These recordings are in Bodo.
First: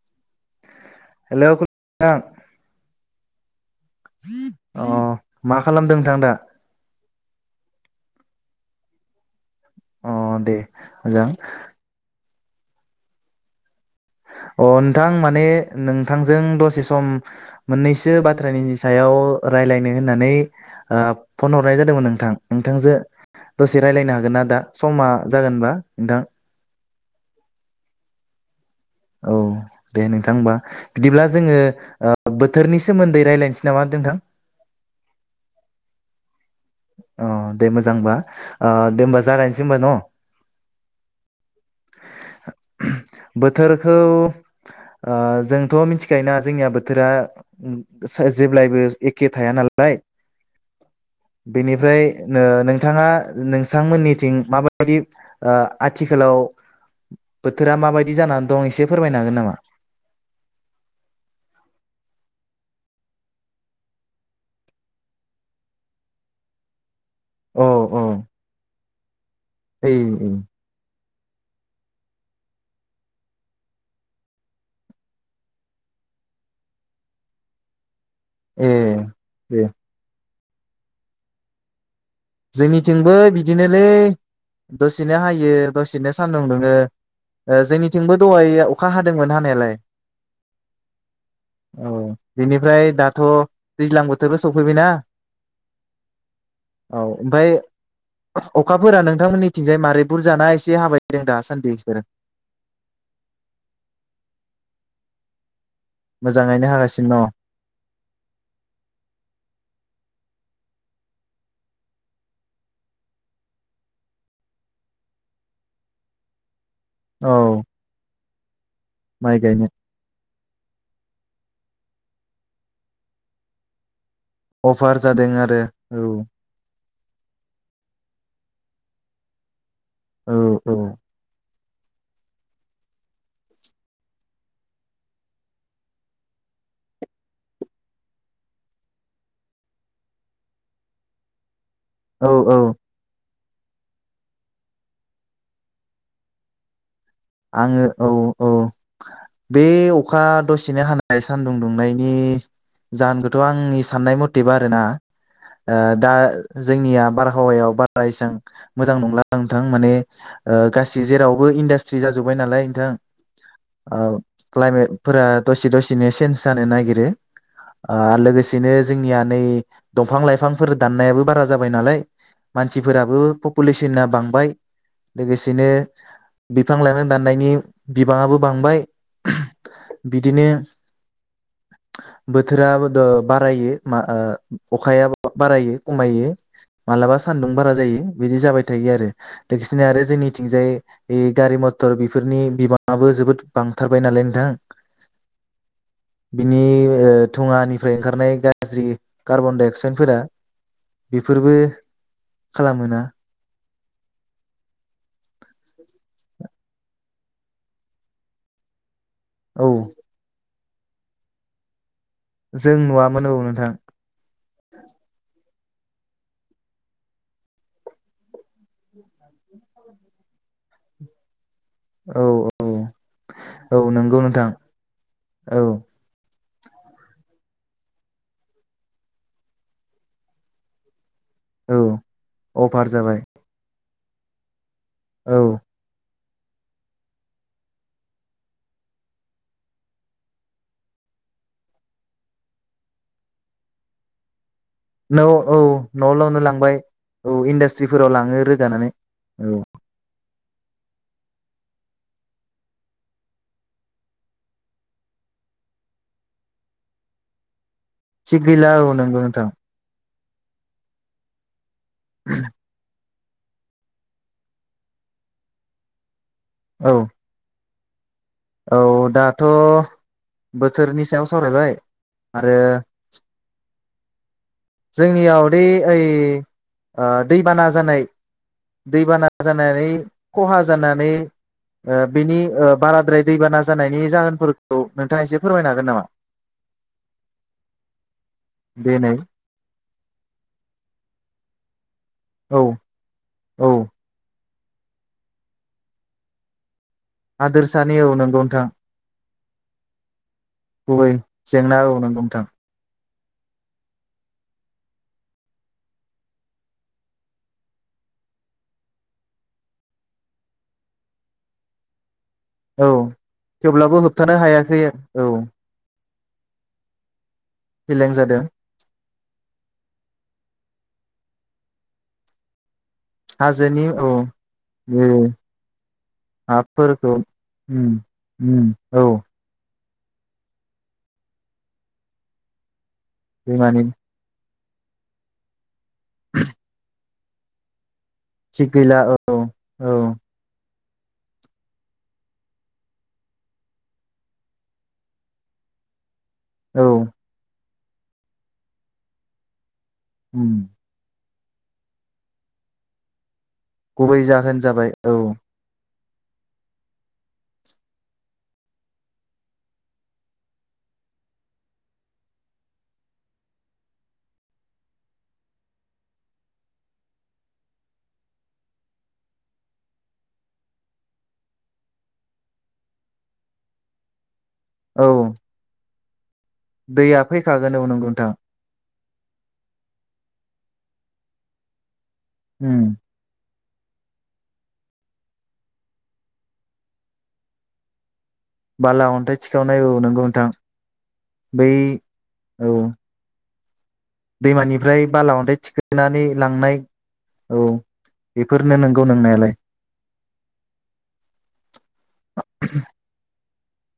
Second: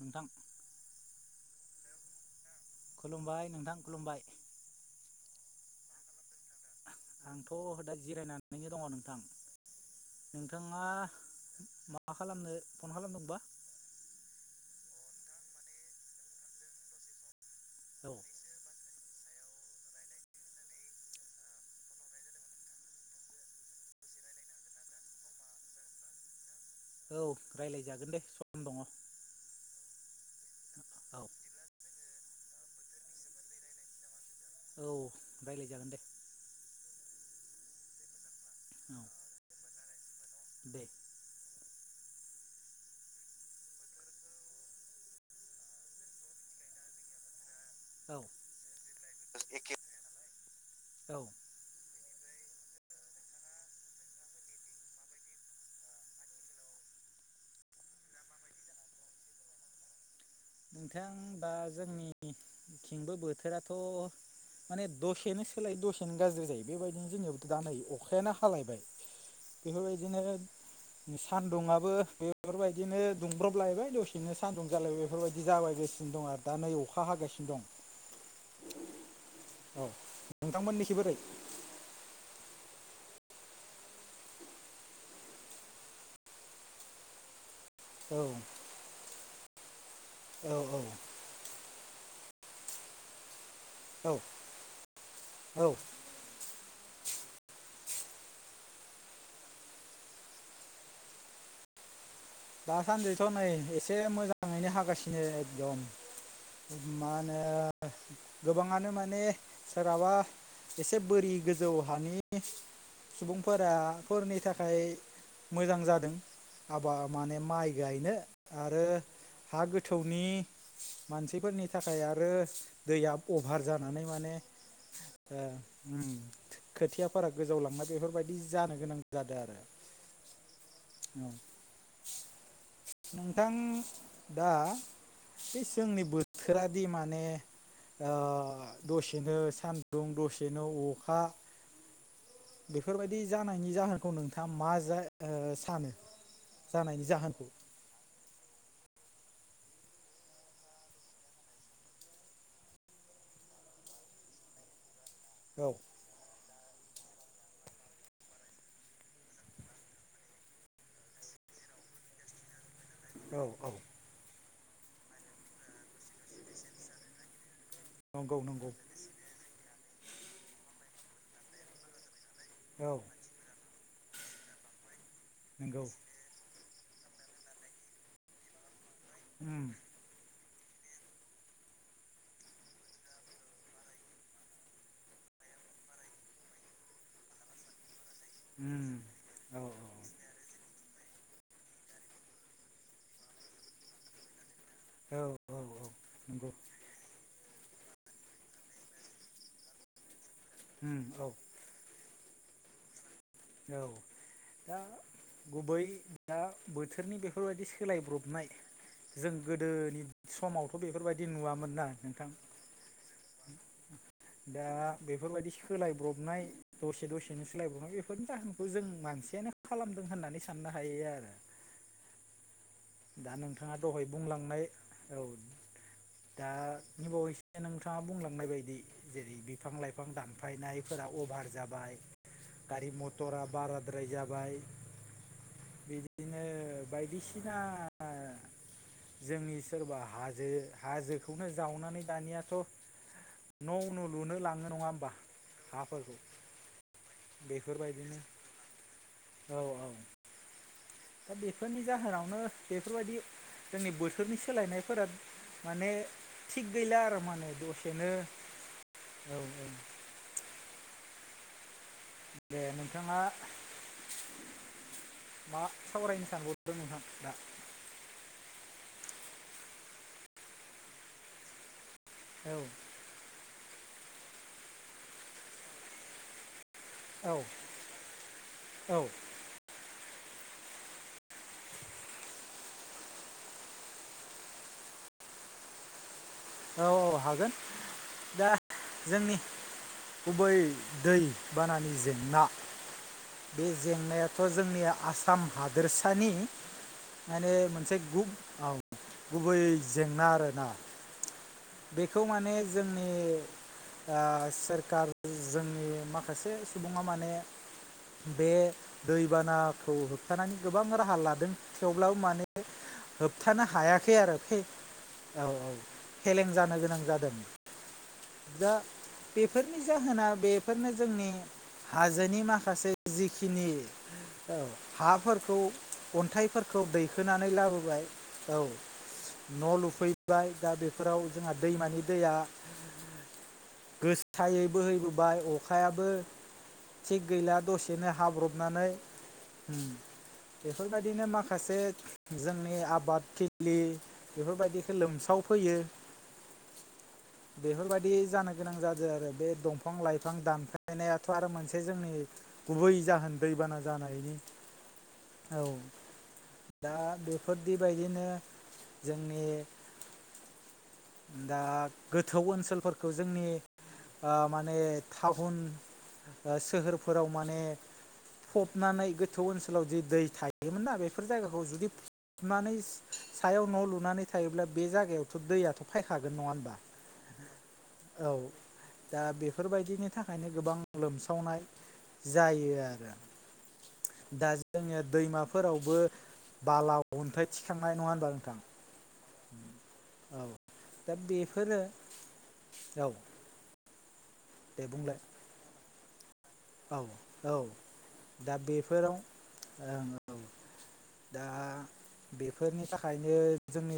नोंथां। [unintelligible] थां। खुलुमबाय नोंथां। खुलुमबाय अ। मा खालामदों नोंथां दा। आंथ' दा जिरायनानैनो दङ नोंथां। अ दे नोंथाङा मोजां। मा खालामनो फन खालामदोंबा। अ नोंथां माने नोंथांजों दसे सम। औ मोननैसो बाथ्रानि सायाव। अ रायलायनो होननानै फन हरनाय जादोंमोन नोंथां नोंथांजो दसे रायलायनो हागोन ना दा समा जागोनबा नोंथां। औ रायलायजागोन दे स औ दे नोंथां होमबा बिदिब्ला जोङो ओ। बोथोरनि सोमोन्दै रायलायनोसै नामा नोंथां। औ रायज्लाय जागोन दे। अ दे मोजांबा। ओ औ दे होनोमबा जागायनोसै होनबा न'। दे। बोथोरखौ ओ जोंथ' मिथिखायोना जोंनिया बोथोरा। ओम औ जेब्लायबो एखे थाया नालाय औ बेनिफ्राय नो नोंथाङा नोंथांमोननिथिं माबायदि ओ आथिखालाव बोथोरा माबायदि जानानै दं एसे फोरमायनो हागोन नामा। नोंथां दा जोंनिथिंबो बोथोराथ' माने दसेनो सोलायो दसेनो गाज्रि जायो बेबायदि जोंनियावथ' औ दा नै औ अखायानो हालायबाय ओइ बेफोरबायदिनो सान्दुंङआबो बेफोरबायदिनो दुंब्रबलायबाय दसेनो सान्दुं जालायबाय बेफोरबायदि बिदि जाबायगासिनो दं आरो दा नै अखा हागासिनो दं ए दे। औ [unintelligible] जोंनिथिंबो बिदिनोलै दसेनो हायो दसेनो सान्दुं दुङो। जोंनिथिंबो दहाय अखा हादोंमोन। [unintelligible] औ औ। औ बेनिफ्राय दाथ'। दैज्लां औ बोथोरबो सफैबायना। औ औ ओमफ्राय अखाफोरा नोंथांमोननिथिंजाय मारै बुरजाना एसे हाबायदों दासान्दि बिसोरो दासान्दिथ' नै एसे मोजाङैनो हागासिनो एकदम मोजाङैनो मा हागासिनो होनो गोबाङानो माने सोरहाबा एसे बोरि गोजौ हानि सुबुंफोराफोरनि थाखाय मोजां जादों आबाद न' औ माने माइ गायनो आरो माइ गायनो हा गोथौनि मानसिफोरनि थाखाय आरो दैया अभार जानानै माने अभार जादों ओ आरो ओम खोथियाफोरा गोजाव लांनाय बेफोरबायदि बिदि जानो गोनां जादों आरो औ औ औ नोंथां दा बे जोंनि बोथोराद माने दसेनो सान्दुं दसेनो अखा औ औ बेफोरबायदि जानायनि जाहोनखौ नोंथाङा मा सानो जानायनि जाहोनखौ आङो औ औ बे अखा दसेनो हानाय सानदुं दुंनायनि जाहोनखौथ' आंनि साननाय मथेबा आरोना औ आ दा जोंनिया बारहावायाव बारा इसबां मोजां नंला नोंथां माने गासै जेरावबो इनदास्ट्रि स्रि जाजोब्बाय नालाय नोंथां औ औ ओ क्लाइमेटफोरा दसे दसेनो चेन्ज जानो नागिरो नंगौ नंगौ लोगोसेनो जोंनिया नै दंफां लाइफांफोर दाननायाबो बारा जाबाय नालाय औ मानसिफोराबो पपुलेसना बांबाय लोगोसेनो नंगौ बिफां लायफां दाननायनि बिबाङाबो बांबाय उम बिदिनो बोथोराबोथ' बारायो आ ओ अखाया बारायो खमायो मालाबा सानदुं बारा जायो बिदि जाबाय उम थायो आरो औ लोगोसेनो आरो जोंनिथिंजाय ए गारि मथर बेफोरनि बिबाङाबो जोबोद बांथारबाय नालाय नोंथां औ औ औ नंगौ बिनि ओ थुङानिफ्राय ओंखारनाय गाज्रि कार्बन डाइ अक्साइडफोरा उम औ बेफोरबो खालामोना औ दा गुबै दा बोथोरनि बेफोरबायदि सोलायब्रबनाय जों औ गोदोनि समाव बेफोरबायदि नुवामोन ना नोंथां जों नुवामोन औ नोंथां दा बेफोरबायदि सोलायब्रबनाय दसे दसेनो सोलायब्रबनाय बे बेफोरखौ जों मानसियानो खालामदों होननानै साननो हायो आरो औ औ दा नोंथाङा औ दहाय नंगौ नोंथां बुंलांनाय औ दा बावैसो नोंथाङा बुंलांनाय बायदि जेरै बिफां लाइफां दानफायनायफोराव अभार औ जाबाय अभार गारि जाबाय मथरा बारा द्राय जाबाय औ बिदिनो बायदिसि‌ ना जोंनि सोरबा हाजो हाजोखौनो जावनानै दानियाथ' न' लुनो ला न' औ न' लुनो लांबाय औ इन्डास्ट्रिफोराव बेफोरबायदिनो लाङो रोगानानै औ दा बेफोरनि जाहोनाव नो बेफोरबायदि जोंनि बोथोरनि सोलायनायफोरा माने थिग गैला आरो माने दसे थिग गैला औ नंगौ नोंथां दे नोंथाङा मा औ सावरायनो [unintelligible] औ दाथ' बोथोरनि सायाव सावरायबाय आरो औ जोंनियाव दि ओइ औ दैबाना जानाय औ दैबाना जानानै खहा जानानै बिनि बाराद्राय। दैबाना जानायनि जाहोनफोरखौ नोंथाङा एसे फोरमायनो हागोन नामा? औ औ हागोन दा देनाय जोंनि गुबै दैबानानि जेंना। औ बे औ जेंनाया थ' जोंनि आसाम हादोरसानि माने हादोरसानि मोनसे औ गुब नंगौ नोंथां गुबै जेंना आरो ना। गुबै जेंना औ नंगौ नोंथां सोरखार जोंनि माखासे सुबुङा माने बे दैबानाखौ होबथानानै गोबां राहा लादों थेवब्लाबो माने औ होबथानो थेवब्लाबो हायाखै आरो होबथानो फे हायाखै औ फेलें जानो गोनां जादों। फेलें जादों दा बेफोरनि जाहोना बे बेफोरनो जोंनि हाजोनि माखासे जिखिनि औ बे हाफोरखौ अन्थाइफोरखौ हाफोरखौ दैखोनानै उम लाबोबाय औ उम न' लुफै फैबाय दा बेफोराव जोंहा दैमानि दैया दैमानि फायै बो हैबोबाय अखायाबो थिग गैला दसे थिग गैला औ औ। बेफोरबायदिनो माखासे जोंनि आबादथिलि बेफोरबायदिखौ लोमसावफैयो औ। बेफोर बायदि जानो गोनां जादों आरो बे दंफां बिफां लाइफां उम दानफायनाया थ आरो मोनसे जोंनि गुबै जाहोन दैबाना गुबै जानायनि जाहोन जाबाय औ। दा बेफोरदि बायदिनो जोंनि दा गोथौ ओनसोलफोरखौ जोंनि आ माने टाउन ओ सोहोरफोराव माने फबनानै गोथौ ओनसोलाव जु दै थायोमोन ना बेफोर जायगाखौ जुदि फबनानै सायाव न' लुनानै थायोब्ला बे औ जायगायावथ' दैयाथ' फाय हाग दैया फैखागोन औ नोंगौ नोंथां। दा बेफोरबायदिनि थाखायनो गोबां लोमसावनाय। जायो उम आरो। दा जोङो दैमाफोरावबो बाला अन्थाइ थिखांनाय नङा होनबा। नोंथां बाला अनथाय थिखावनाय औ नंगौ औ नोंथां दा बै बेफोरो औ औ दे दैमानिफ्राय बुंलाय बाला अन्थाय थिखो नानै औ औ दा बेफोरनो नंगौ बेफोराव नोंनायालाय ओं औ दा बेफोरनि थाखायनो जोंनि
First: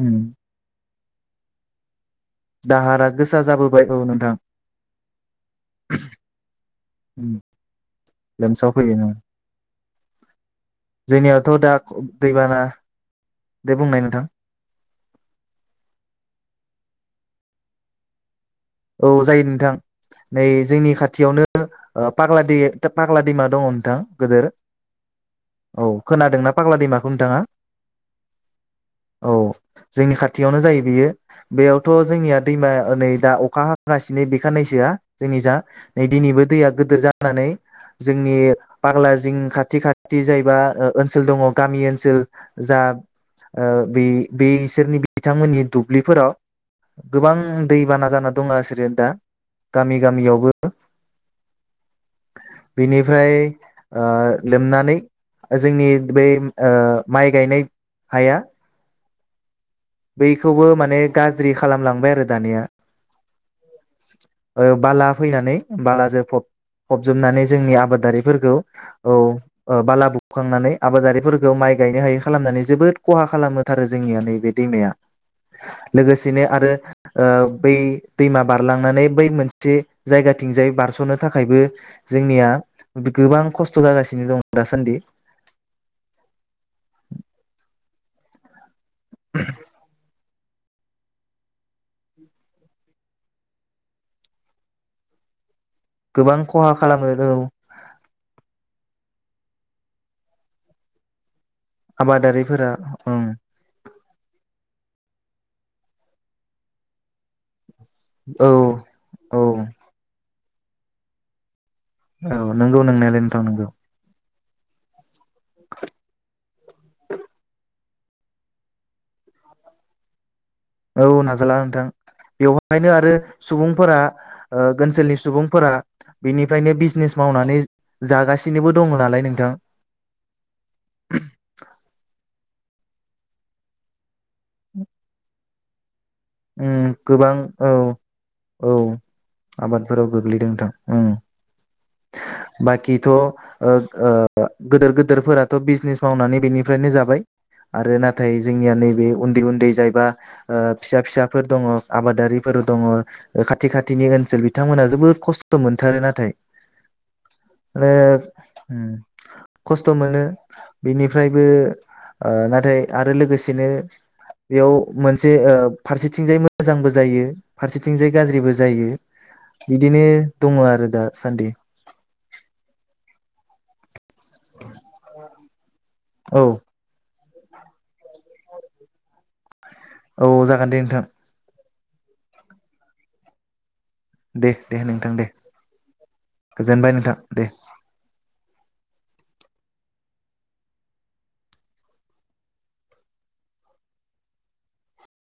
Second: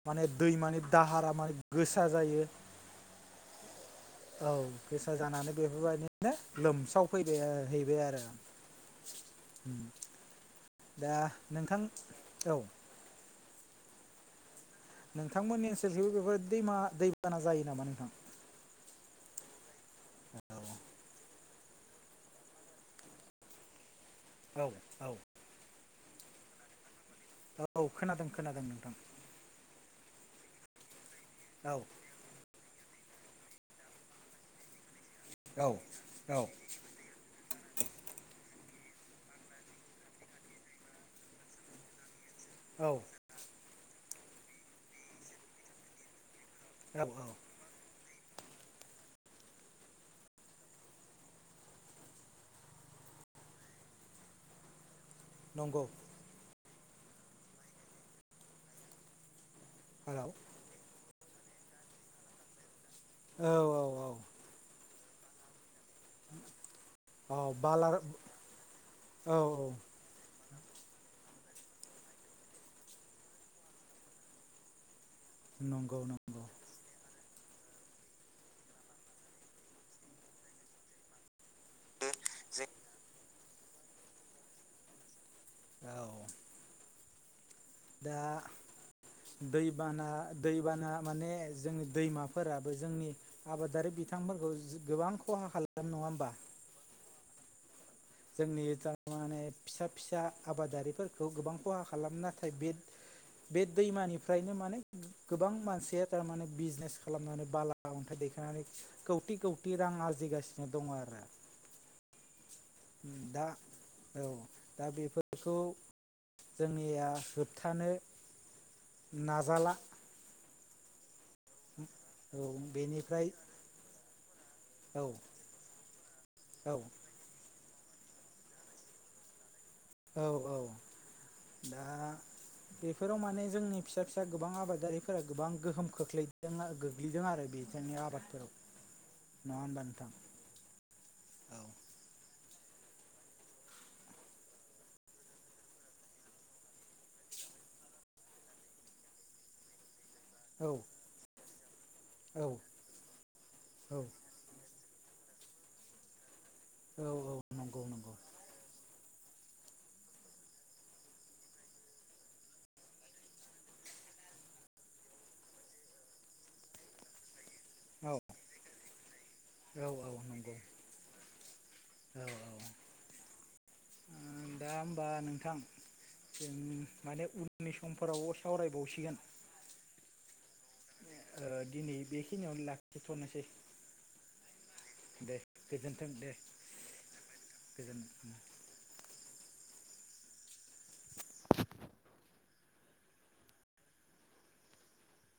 उम माने दैमानि दाहारा मा गोस दाहारा गोसा जाबोबाय औ नों औ गोसा जानानै बेफोरबायदिनो लोमसाव उम फैबाय हैबाय आरो। लोमसाव फैयो उम दा जोंनियावथ' दा नोंथां औ। दैबाना दे बुंनाय नोंथां। नोंथांमोननि ओनसोलखैबो बेफोर दैमा दैबाना जायो नामा नोंथां? औ जायो नोंथां। नै औ जोंनि खाथियावनो ओ पाग्ला दै पाग्ला दैमा दङ' नोंथां। गोदोर औ औ औ खोनादों ना पाग्ला दैमा औ खोनादों खोनादों नोंथां। औ जोंनि खाथियावनो जायो बियो। औ बेयावथ' जोंनिया दैमा ओ नै दा अ खा हागासिनो बे खाननैसोआ जोंनि जा औ नै औ दिनैबो दैया गोदोर जानानै जोंनि पाग्ला जिं खाथि खाथि जायबा ओ-ओनसोल दङ' गामि ओनसोल जा औ ओ बे बे इसोरनि बिथांमोननि दुब्लिफोराव औ गोबां दैबाना जा दङासोरो दा गामि गामियावबो बिनिफ्राय ओ लोमनानै नंगौ जोंनि बे ओ माइ गायनाय हाया हेलौ बैखौबो माने गाज्रि खालामलांबाय आरो दानिया औ औ औ ओ बाला फैनानै बालाजों फब- औ फबजोबनानै जोंनि बाला आबादारिफोरखौ औ ओ बाला बु खांनानै आबादारिफोरखौ माइ गायनो हायै खालामनानै जोबोद खहा खालामोथारो जोंनिया नैबे। दैमाया नंगौ लोगोसेनो नंगौ आरो ओ बे दैमा बारलांनानै बै मोनसे जायगाथिंजाय बारस'नो था खायबो जोंनिया गोबां खस्थ' जागासिनो दं दासान्दि। औ। दा दैबाना दैबाना माने जोंनि दैमाफोराबो जोंनि आबादारि बिथांफोरखौ जो गोबां खहा खाला गोबां खहा खालामो। औ। जोंनि थारमाने फिसा फिसा आबादारिफोरखौ गोबां खहा खालामो। नाथाय आबादारिफोरा बे ओं बे दैमानिफ्रायनो माने गोबां मानसिया थारमाने बिजनेस खालामनानै बाला अन्थाइ औ दैेखायनानै औ खौथि खौथि रां आरजिगासि नो दङ आरो। औ नंगौ नोंनायालाय नोंथां दा नोंगौ। औ दा बेफोर खौ जोंनिया होबथानो नाजाला औ ना जाला नोंथां। औ बेवहायनो आरो बेनिफ्राय सुबुंफोरा ओ औ ओनसोलनि सुबुंफोरा औ बिनिफ्रायनो बिजनेस मावनानै जागासिनोबो दङ नालाय नोंथां। औ औ दा बेफोराव माने जोंनि फिसा फिसा दा गोबां आबादारिफोरा गोबां गोहोम खोख्लैदों उम गोग्लैदों गोबां आरो औ बेफोरनि आबादफोराव औ नङा होमबा नोंथां आबादफोराव गोग्लैदों नोंथां औ उम। बाखिथ' ओ ओ गोदोर गोदोरफोराथ' बिजनेस मावनानै बेनिफ्रायनो जाबाय। आरो नाथाय जोंनिया नैबे उन्दै उन्दै जायबा ओ फिसा फोरफोर दङ औ आबादारिफोर दङ ओ खाथि औ खाथिनि ओनसोल बिथांमोना जोबोर खस्थ' मोनथारो नाथाय। औ औ नंगौ आरो नंगौ उम। खस्थ' मोनो बिनिफ्रायबो ओ नाथाय आरो लोगोसेनो बेयाव मोनसे ओ फारसेथिंजाय मोजांबो जायो। फारसेथिंजाय औ गाज्रिबो जायो औ बिदिनो औ नंगौ दङ आरो दा सान्दि। औ औ दा होमबा नोंथां औ जों माने उम आंनि समफोराव सावरायबावसिगोन। औ जाग दिनि बेखिनियावनो लाखिथ'नोसै दे दे नोंथां दे गोजोन्थों दे गोजोनबाय नोंथां दे। गोजोन